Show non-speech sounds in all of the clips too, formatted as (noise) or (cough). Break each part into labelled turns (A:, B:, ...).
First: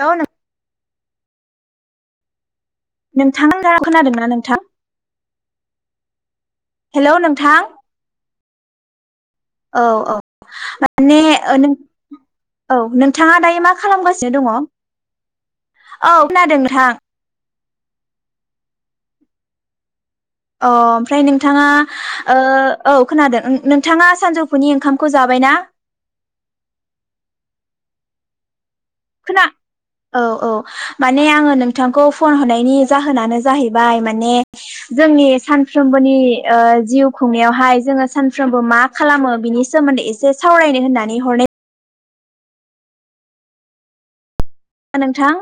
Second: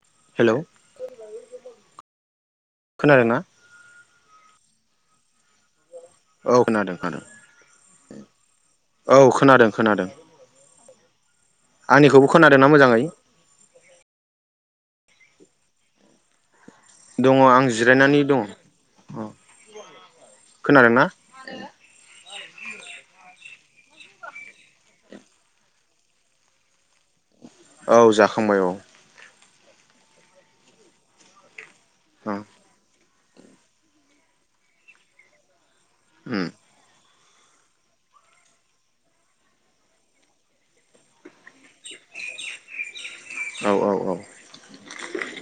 A: हेल नों
B: (unintelligible) खोनादोंना
A: नोंथाङा खोनादोंना नोंथां।
B: औ खोनादों
A: हेलौ
B: खोनादों
A: नोंथां
B: औ खोनादों
A: औ
B: खोनादों
A: औ माने ओं
B: आंनिखौबो खोनादोंना
A: औ
B: मोजाङै
A: नोंथाङा दायो मा खालामगासिनो दङ? औ खोनादों नों
B: दङ आं जिरायनानै दङ अ
A: अ ओमफ्राय नोंथाङा ओ औ खोनादों ओं नोंथाङा सानजौफुनि ओंखामखौ जाबायना?
B: औ जाखांबाय औ।
A: खोना औ औ माने आङो नों थांखौ
B: औ
A: फन होनायनि जाहोन जाहोननानो जाहैबाय माने जोंनि सान फ्रोमबोनि
B: उम
A: ओ जिउ खुंनायावहाय जोङो सानफ्रोमबो मा खालामो बिनि सोमोन्दै एसे सावरायनो होननानै हरनाय
B: औ औ औ।
A: नोंथां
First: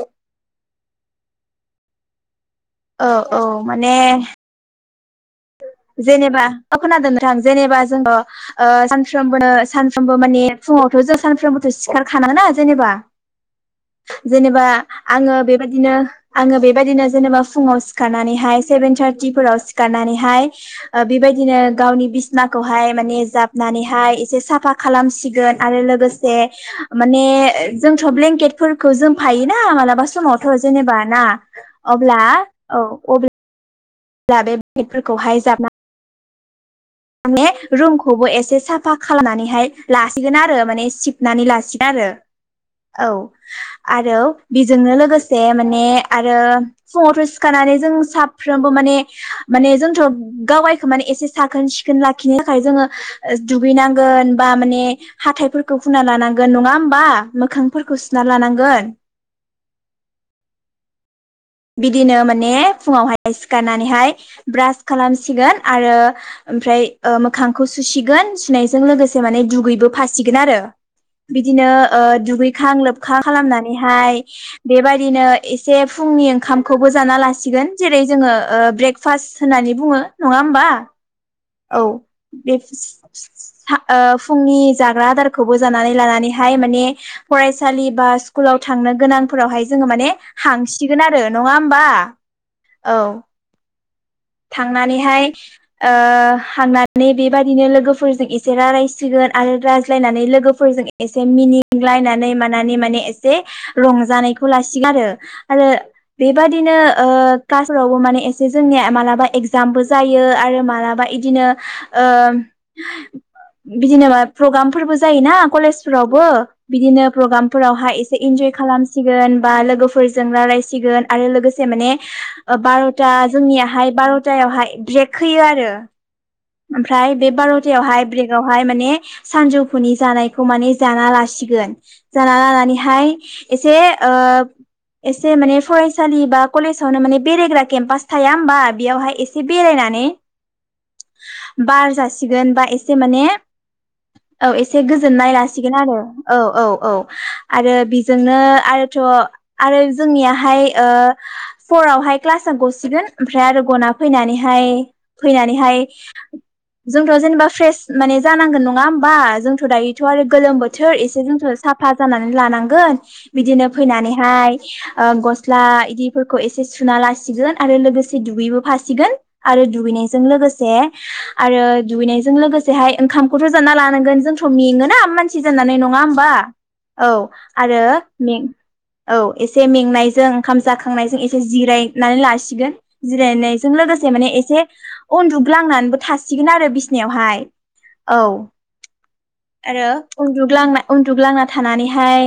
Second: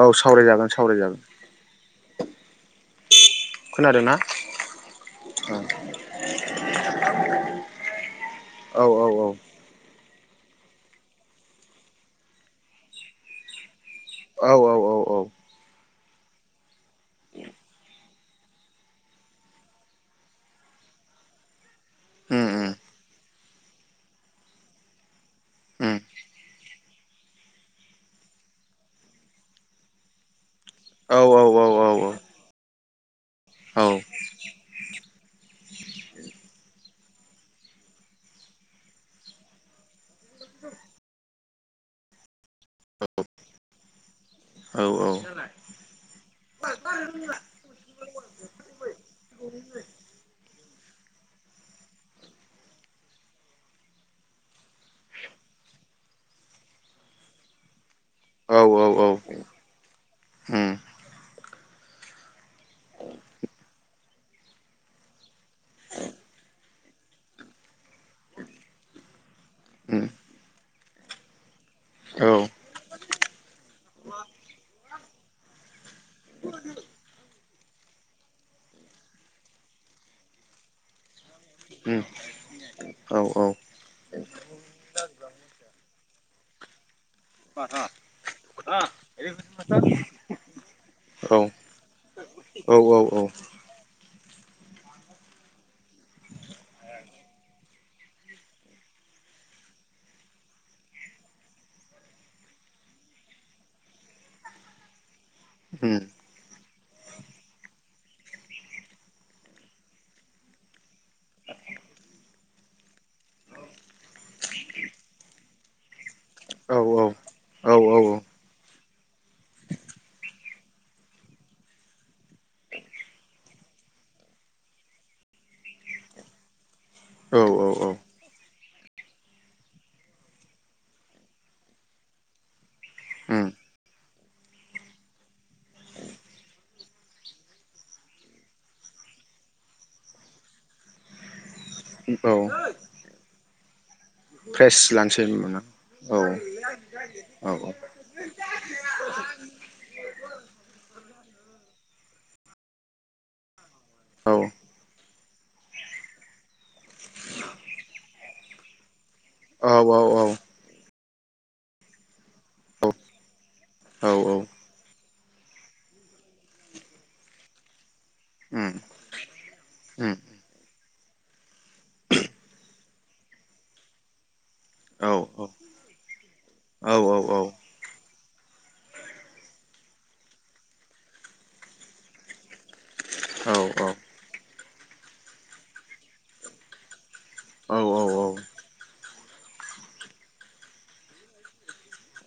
B: औ सावराय जागोन। सावराय जागोन।
A: औ औ माने।
B: खोनादोंना
A: जेनेबा अ खोनादों नोंथां जेनेबा जोङो
B: औ औ औ
A: सानफ्रोमबो सान ओमबो माने फुङावथ' जों सानफ्रोमबोथ' सिखारखानाङो ना जेनेबा जेनेबा
B: औ औ औ
A: आङो बेबायदिनो आङो बेबायदिनो जेनेबा फुङाव सिखारनानैहाय सेभेन थार्टिफोराव सिखारनानै हाय ओ बेबायदिनो गावनि
B: उम उम
A: बिसिनाखौहाय माने जाब नानैहाय एसे साफा खालामसि गोन आरो
B: उम
A: लोगोसे माने जोंथ' ब्लेंकेट फोरखौ जोम फायोना मालाबा समाव थ जेनेबा
B: औ
A: ना
B: औ औ औ
A: अब्ला औ अब
B: औ
A: ब्ला बे बेफोरखौहाय जाबना माने रुमखौबो एसे साफा खालामनानैहाय लासिगोन आरो माने सिबनानै लासिगोन आरो। औ आरो बेजोंनो लोगोसे माने आरो फुङावथ' सिखारनानै जों साफ्रोमबो माने माने जोंथ' (unintelligible) माने एसे साखोन सिखोन लाखिनो थाखाय जोङो दुगैनांगोन बा माने हाथायफोरखौ होना लानांगोन नङा होमबा मोखांफोरखौ सुना
B: औ औ
A: लानांगोन
B: औ उम
A: बिदिनो माने फुङावहाय सिखारनानैहाय ब्रास खालामसिगोन आरो ओमफ्राय ओ मोखांखौ सुसिगोन सुनायजों लोगोसे माने दुगैबो
B: उम
A: फासिगोन आरो। बि दिनो ओ
B: औ उम औ
A: दुगैखां लोबखां खालामनानैहाय बेबाय दिनो एसे फुंनि ओंखामखौबो जाना लासिगोन जेरै जोङो ब्रेकफास्ट होननानै बुङो नङा होमबा? औ
B: उम
A: बे
B: औ औ
A: (unintelligible) ओ फुंनि जाग्रा आदारखौबो जानानै लानानैहाय माने फरायसालि बा स्कुलाव थांनो गोनांफोरावहाय जोङो
B: औ
A: माने हांसिगोन आरो नङा होमबा औ थांनानैहाय ओ हांनानै बेबादिनो लोगोफोरजों एसे रायलायसिगोन आरो रायज्लायनानै लोगोफोरजों एसे मिनिंलायनानै मानानै माने एसे रंजानायखौ लासिगोन आरो। आरो
B: औ
A: बेबादिनो ओ क्लास फोरावबो माने एसे जोंनिया मालाबा एगजामबो जायो आरो मालाबा बिदिनो बिदिनो प्रग्राम फोरबो जायोना कलेजफोराव बो बिदिनो प्रग्रामफोरावहाय एसे इन्जय खालाम सिगोन बा लोगोफोरजों रायलायसिगोन आरो लोगोसे माने बार'था जोंनियाहाय बार'तायावहाय ब्रेक होयो आरो। ओमफ्राय बे
B: औ औ
A: बार'थायायाव
B: औ
A: हाय ब्रेक आव ओमफाय मोने सानजौफुनि जानायखौ माने जाना लासिगोन जाना लानानै हाय
B: उम
A: एसे ओ एसे माने फरायसालि बा कलेजावनो माने बेरायग्रा केम्पास थाया होमबा बेयावहाय एसे बेरायनानै (inaudible) बार
B: औ
A: जासिगोन बा एसे माने औ
B: फ्रेस
A: एसे
B: लानोसै
A: गोजोननाय
B: होनबाना
A: लासिगोन आरो औ औ औ
B: औ
A: आरो बेजोंनो आरोथ' आरो जोंनियाहाय फरआवहाय क्लास आ गसिगोन ओमफ्राय आरो गना
B: औ
A: फैनानैहाय फैनानै थाइ जोंथ' जेनेबा फ्रेस माने जानांगोन नङा बा जोंथ'
B: औ
A: दायोथ' आरो
B: औ
A: गोलोम बोथोर एसे जों साफा जानानै
B: औ
A: लानांगोन बिदिनो
B: औ औ
A: फैनानैहाय ओ गस्ला इदिफोरखौ एसे सुना लासिगोन आरो लोगोसे दुगैबो
B: उम
A: फासिगोन आरो
B: उम
A: दुगैनायजों लोगोसे ए आरो दुगैनायजों लोगोसेहाय ओंखामखौथ' जाना लानांगोन जों थ' मेङोना
B: औ
A: मानसि जानानै नङा होमबा औ आरो में औ एसे मेंनायजों ओंखाम जाखांनायजों एसे जिरायनानै लासिगोन
B: औ
A: जिरायनायजों
B: औ
A: लोगोसे माने एसे अन्दु ग्लांनानैबो थासिगोन आरो बिसिनायावहाय
B: औ औ औ
A: आरो उन्दुग्लां उन्दुग्लांना थानानैहाय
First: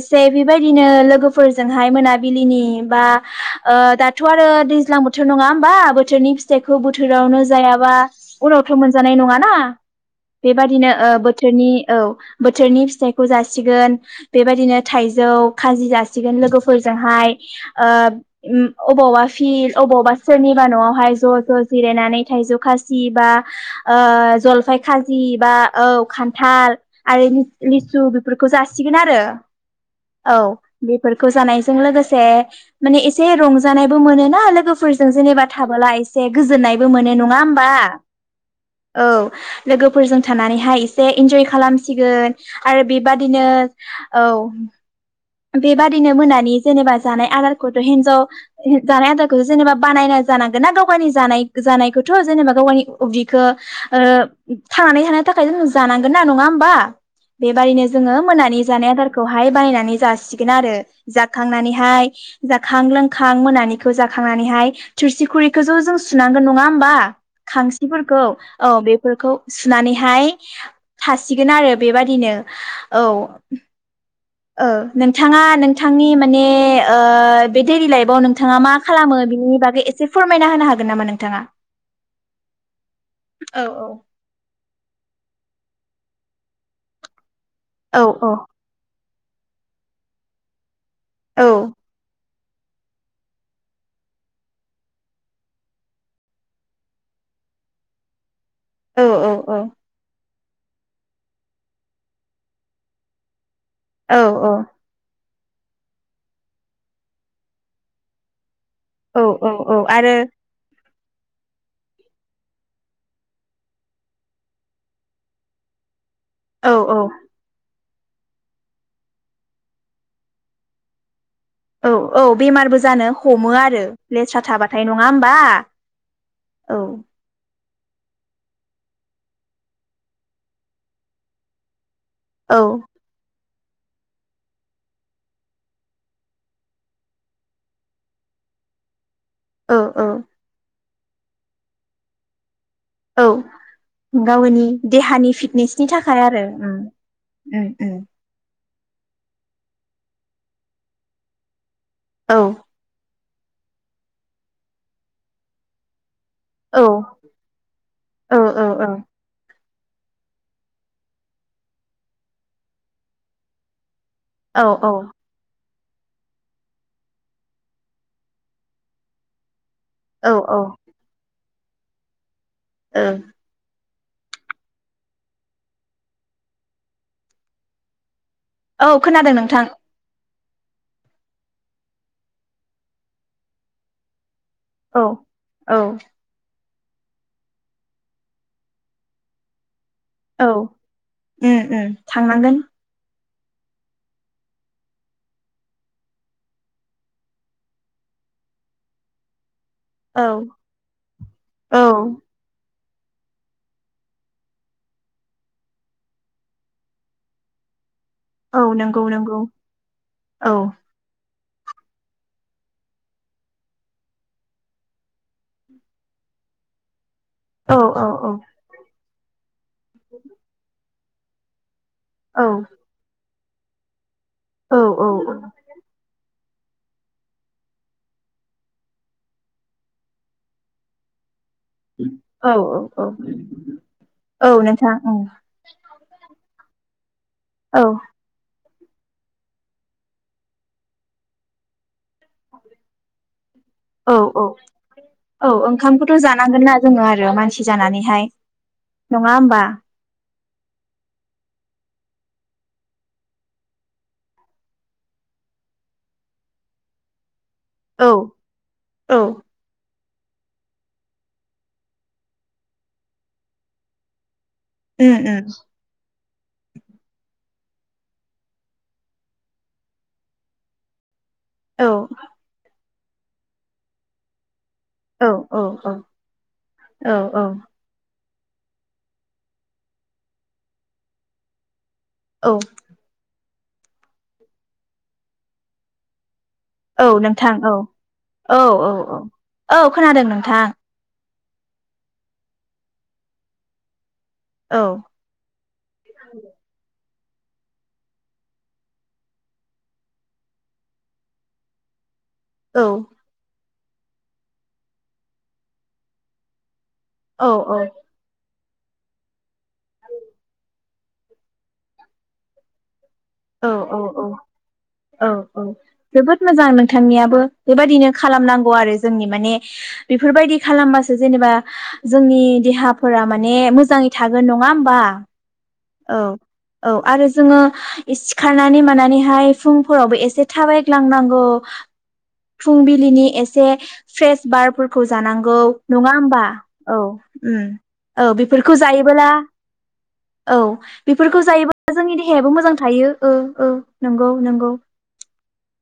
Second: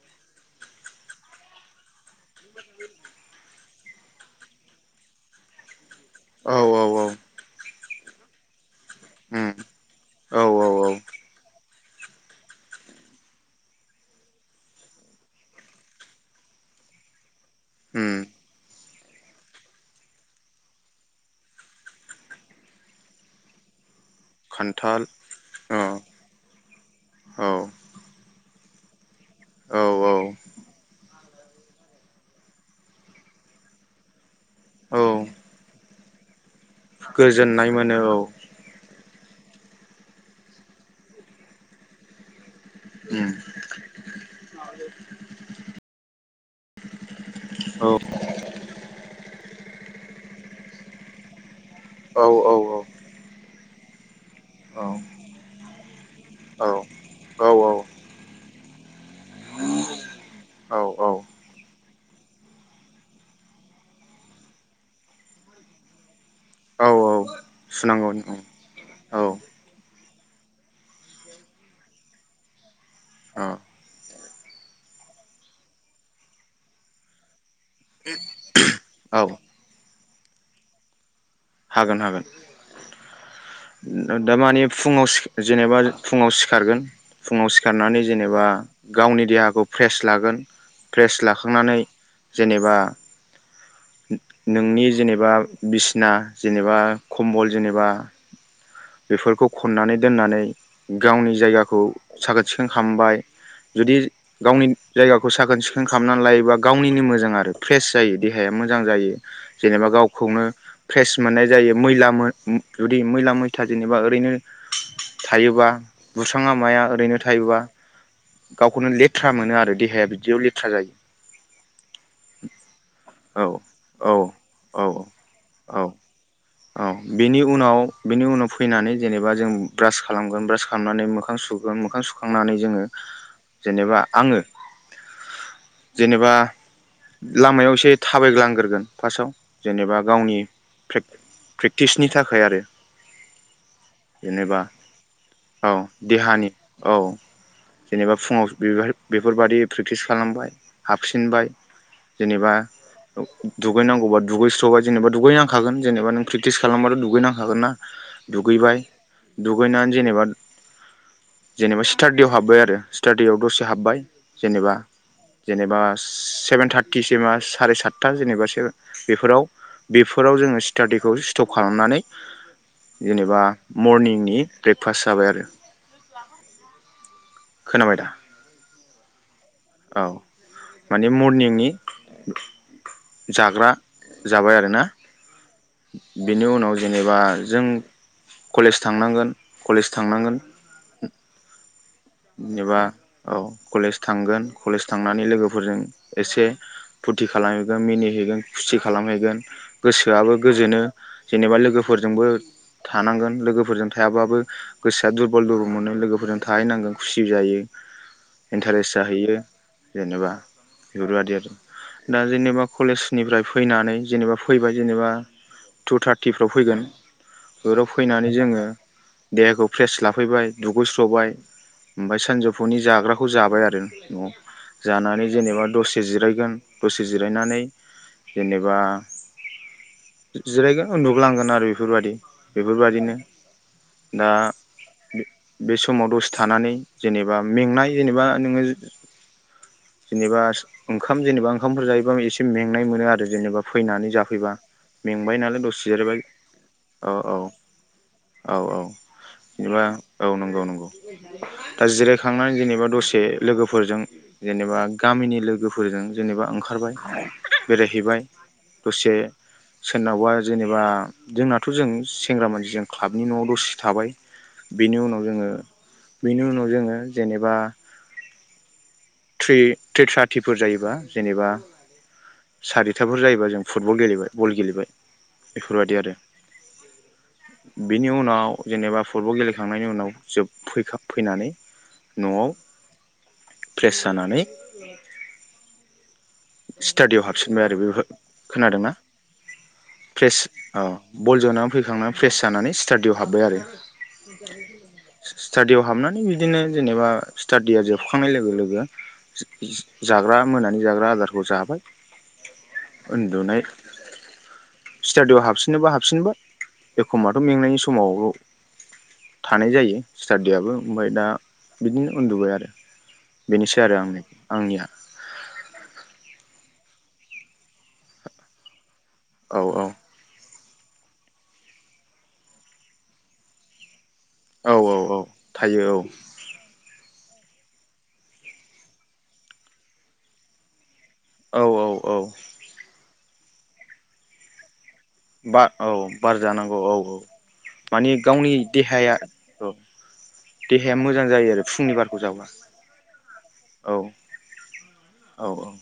A: एसे बेबायदिनो लोगोफोरजोंहाय मोना बिलिनि बा दाथ' आरो दैज्लां बोथोर नङा होमबा बो बोथोरनि
B: औ
A: फिथाइखौ
B: औ
A: बोथोरावनो जायाबा उनाव थ' मोनजानाय नङ
B: उम
A: ना
B: औ औ
A: बेबायादिनो ओ बोथोरनि औ बोथोरनि फिथाइखौ जासिगोन बेबायदिनो थाइजौ खाजि जासिगोन लोगोफोरजोंहाय ओ
B: उम
A: उम अबावबा फिल्ड अबावबा सोरनिबा न'आवहाय ज' ज' जिरायनानै थाइजौ खासि बा ओ जलफाय
B: खान्थाल
A: खाजि बा
B: अ
A: औ खान्थाल आरो
B: औ
A: लिसु बेफोरखौ जा सिगोन आरो औ बेफोर खौ जानायजों लोगोसे माने एसे रंजानायबो मोनो ना लो
B: औ
A: गोफोरजों जेनेबा थाबोला एस से गोजोननायबो मोनो नङा होमबा
B: गोजोननाय मोनो औ
A: औ लोगोफोरजों थानानैहाय एसे इन्ज'य खालामसिगोन आरो
B: उम
A: बेबादिनो औ बेबादिनो मोनानि जेनेबा जानाय आदारखौथ'
B: औ
A: हिनजाव हिन जानाय आदारखौ जेनेबा बानायना जानांगोना गाव गावनि जानाय जानाय खोथ'
B: औ औ
A: जेनेबा गाव गायनि उदिखो ओ
B: औ
A: थांनानै थानो थाखाय जोङो जानांगोन ना नङा होमबा बेबादिनो जोङो मोनानि जानाय आदार खौहाय बायनानै जासिगोन आरो
B: औ
A: जाखांनानैहाय जाखां लोंखां मोनानिखौ जाखांनानैहाय थोरसि खुरैखोज' जों सुनांगोन नङा
B: औ
A: होमबा
B: औ सुनांगौ
A: खांसिफोरखौ औ
B: औ
A: बेफोरखौ सुनानै हाय थासिगोनआरो बेबादिनो। औ उम ओ नोंथाङा नोंथांनि माने ओ बे डेरि लाइफआव नोंथाङा मा खालामो बेनि बागै एसे फोरमायना होनो हागोन नामा नों
B: हागोन हागोन
A: औ औ
B: दा दामाने फुङाव सि जेनेबा फुङाव सिखारगोन फुङाव
A: औ
B: सिखारनानै
A: औ
B: जेनेबा गावनि देहाखौ फ्रेस लागोन फ्रेस
A: औ
B: लाखांनानै जेनेबा नो-नोंनि जेनेबा बिसिना जेनेबा खम्ब'ल जेनेबा
A: औ
B: बेफोरखौ
A: औ
B: खननानै दोननानै गावनि जायगाखौ साखोन सिखोन खामबाय जुदि
A: औ
B: गावनिनो जायगा खौ साखोन सिखोन खालामनानै लायोबा गावनिनो मोजां आरो फ्रेस जायो देहा या मो जां जायो
A: औ औ औ
B: जेनेबा
A: आरो
B: गावखौनो फ्रेस मोननाय जायो मैला मो उम जुदि मैला मैथा जेनेबा ओरैनो थायोबा बुस्राङा
A: औ
B: माया
A: औ
B: ओरैनो थायोबा गावखौनो लेथ्रा मोनो आरो देहाया बिदियाव लेथ्रा जायो।
A: औ औ बेमारबो जानो
B: औ
A: हमो आरो
B: औ
A: लेस्रा
B: औ
A: थाबाथाय नङा होमबा?
B: औ औ बेनि उनाव बेनि उनाव फैनानै जेनेबा जों ब्रास खालामगोन ब्रास खालामनानै मोखां सुगोन मोखां सु खांनानै
A: औ
B: जोङो जेनेबा आङो जेनेबा लामायाव एसे थाबायग्लांग्रोगोन। फार्स्टआव
A: औ
B: जेनेबा
A: औ
B: गावनि (unintelligible) प्रेक्टिसनि थाखाय आरो।
A: औ
B: जेनेबा
A: गावनि देहानि
B: औ
A: फिटनेसनि थाखाय आरो
B: देहानि
A: उम उम उम।
B: बेफोरबायादि प्रेक्टिस खालामबाय हाबफिनबाय।
A: औ
B: जेनेबा दुगैनांगौबा दुगैस्र'बाय जेनेबा दुगैनांखागोन। जेनेबा नों प्रेकटिस
A: औ
B: खालामबाथ' दुगैनांखागोन ना
A: औ औ
B: दुगैबाय
A: औ
B: दुगैनानै जेनेबा जेनेबा स्टाडियाव हाबबाय आरो स्टाडियाव दसे हाब्बाय।
A: औ
B: जेनेबा जेनेबा सेभेन थार्टिसिमा साराय सातथा जेनेबा बेफोराव
A: औ
B: बेफोराव जोङो (unintelligible) स्टप खालामनानै।
A: औ
B: जेनेबा मर्निंनि ब्रेकफास्ट जाबाय आरो। खोनोबाय दा?
A: औ खोनादों नों
B: औ। माने मरनिंनि जाग्रा जाबाय आरोना।
A: औ औ
B: बेनि उनाव जेनेबा जों कलेज थांनांगोन कलेज थांनांगोन।
A: औ उम उम। थांनांगोन
B: जेनेबा औ कलेज थांगोन कलेज थांनानै लोगोफोरजों एसे फुरथि खालामहैगोन मिनिहैगोन खुसि खालामहैगोन।
A: औ
B: गोसोआबो गोजोनो जेनेबा
A: औ
B: लोगोफोरजोंबो थानांगोन लोगोफोरजों थायाबाबो गोसोआ दुरबल दुरबल मोनो लोगोफोरजों थाहैनांगोन खुसि जायो
A: औ
B: इन्टारेस्ट
A: नंगौ
B: जाहैयो
A: नंगौ
B: जेनेबा
A: औ
B: बिफोरबादि आरो दा जेनेबा कलेजनिफ्राय फैनानै जेनेबा फैबाय जेनेबा टु थार्टिफ्राव फैगोन
A: औ
B: फोराव
A: औ औ
B: फैनानै जोङो देहाखौ फ्रेस लाफैबाय दुगैस्र सबाय ओमफाय
A: औ
B: सानजौफुनि जाग्राखौ बेखौ जाबाय आरो न'आव
A: औ
B: जानानै जेनेबा दसे जिरायगोन दसे जिरायनानै जेनेबा जिरायगोन उन्दुग्लांगोन आरो आरो बेफोरबादि
A: औ औ
B: बेफोरबादिनो दा
A: औ नोंथां औ
B: बे समाव दसे थानानै जेनेबा
A: औ
B: मेंनाय जेनेबा नोङो जु जेनेबा ओंखाम जेनेबा ओंखामफोर जायोबा एसे मेंनाय मोनो आरो जेनेबा फैनानै
A: औ औ
B: जाफैबा मेंबाय
A: औ
B: नालाय दसे
A: ओंखामखौथ'
B: जिरायबाय
A: जानांगोन ना जोङो
B: औ
A: आरो
B: औ
A: मानसि जानानैहाय
B: औ औ
A: नङा होमबा
B: जेनेबा औ नंगौ नंगौ दा जिरायखांनानै जेनेबा दसे लोगोफोरजों जेनेबा गामिनि लोगोफोरजों जेनेबा ओंखारबाय
A: औ
B: बेरायहैबाय दसे
A: औ
B: सोरनावबा जेनेबा जोंनाथ' जों सेंग्रा मानसिजों क्लाबनि न'आव दसे थाबाय बेनि
A: उम
B: उनाव
A: उम
B: जोङो बेनि उनाव जोङो जेनेब बा। थ्रि थ्रि थारटिफोर जायोबा जेनेबा
A: औ
B: सारि खिथाफोर जायोब जों फुटबल गेलेबाय बल गेलेबाय
A: औ औ औ
B: बेफोरबायदि आरो
A: औ औ।
B: बिनि उनाव जेनेबा फुटबल गेलेखांनायनि उनाव जोबफैखा फैनानै न'आव।
A: औ
B: प्रेस जानानै
A: औ
B: स्टाडियाव
A: नोंथां
B: हाबफिनबाय
A: औ
B: आरो बेफोर
A: औ औ
B: खोनादोंना
A: औ औ खोनादों
B: फ्रेस
A: नोंथां।
B: औ बल जोनानानै फैखांनानै फ्रेस जानानै स्टाडिआव हाबबाय आरो
A: औ
B: सि-स्टाडियाव हाबनानै बिदिनो जेनेबा स्टाडिया जोबखांनाय लोगो लोगो जा जाग्रा मोनानि जाग्रा आदार खौ जाबाय
A: औ
B: उन्दुनाय स्टाडियाव हाबसिनोबा हाबसिनबा एखमबाथ' मेंनायनि
A: औ
B: समाव थानाय जायो स्टाडियाबो ओमफ्राय दा बिदिनो उन्दुबाय आरो
A: औ
B: बेनोसै आरो
A: औ
B: आंनि
A: औ
B: आंनिया
A: औ औ जोबोद मोजां नोंथांनियाबो बेबायदिनो खालामनांगौ आरो जोंनि माने
B: औ औ
A: बेफोरबायदि खालामबासो जेनेबा जोंनि देहाफोरा माने मोजाङै थागोन नङा
B: औ औ
A: होमबा
B: औ थायो
A: औ औ आरो जोङो सिखारनानै मानानैहाय फुंफोरावबो एसे थाबाय लांनांगौ
B: औ औ औ
A: फुंबिलिनि एसे फ्रेस बारफोर जानांगौ
B: बा औ
A: नङा
B: बार
A: होमबा
B: जानांगौ
A: औ ओम
B: माने
A: औ
B: गावनि
A: बेफोरखौ
B: देहाया
A: जायोबोला
B: औ
A: औ
B: देहाया मोजां
A: बेफोरखौ
B: जायो आरो फुंनि
A: जायोब्ला जोंनि
B: बारखौ जाबा
A: देहायाबो मोजां थायो ओ ओ
B: औ
A: नंगौ नंगौ
B: औ औ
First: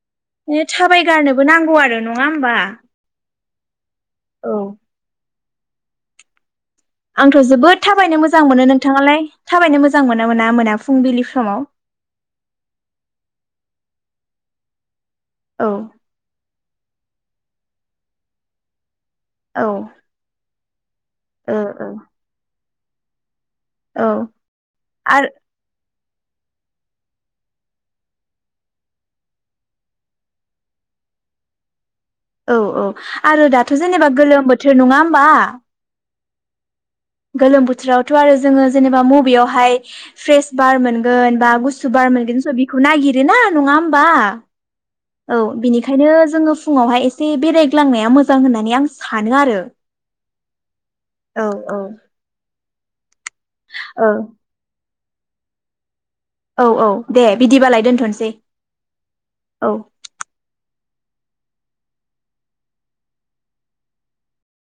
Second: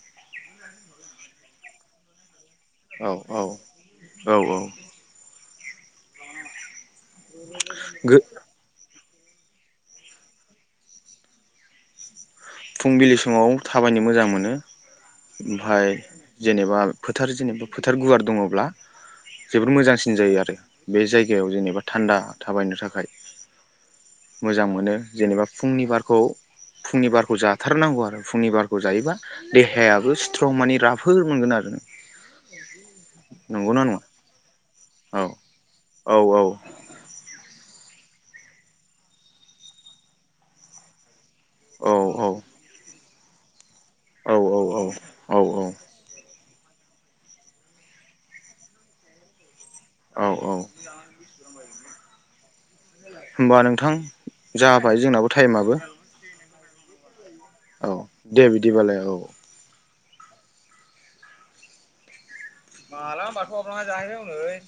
A: बे थाबायगारनोबो नांगौ आरो नङा होमबा
B: औ औ औ औ
A: आंथ' जोबोद थाबायनो मोजां मोनो नोंथाङालाय थाबायनो मोजां मोना मोना मोना फुंबिलि समाव
B: फुंबिलि समाव थाबायनो मोजां मोनो
A: औ
B: ओमफाय जेनेबा फोथार जेनेबा फोथार गुवार दङब्ला
A: औ
B: जोबोद मोजांसिन जायो आरो बे जायगायाव
A: ओ
B: जेनेबा थान्दा थाबायनो थाखाय
A: ओ औ
B: खाय मोजां मोनो
A: आरो
B: जेनेबा फुंनि बार खौ फुंनि बार खौ जाथारनांगौ आरो फुंनिबारखौ जायोबा देहायाबो स्ट्रं माने राफो मोनगोन आरो
A: औ औ आरो दाथ'
B: नंगौना नङा
A: जेनेबा गोलोम बो थो नङा होमबा
B: औ औ
A: गोलोम बोथोरावथ' आरो जोङो जेनेबा मबेयावहाय फ्रेस बार मोनगोन बा गुसु
B: औ
A: बार
B: औ
A: मोनगोन स बिखौ नागि ओ ना नुङा ओम
B: औ औ औ
A: औ बिनिखायनो जोङो फुङावहाय एसे बेरायग्लांनाया मोजां होननानै आं सानो आरो
B: औ औ
A: औ औ
B: होमबा नोंथां
A: औ
B: जा बाय जोंनाबो टाइमाबो
A: औ औ दे बिदिबालाय
B: औ
A: दोनथ'नोसै
B: दे बिदिबालाय औ
A: औ
B: माला होमबाथ' अमा थाहैनांगौलै।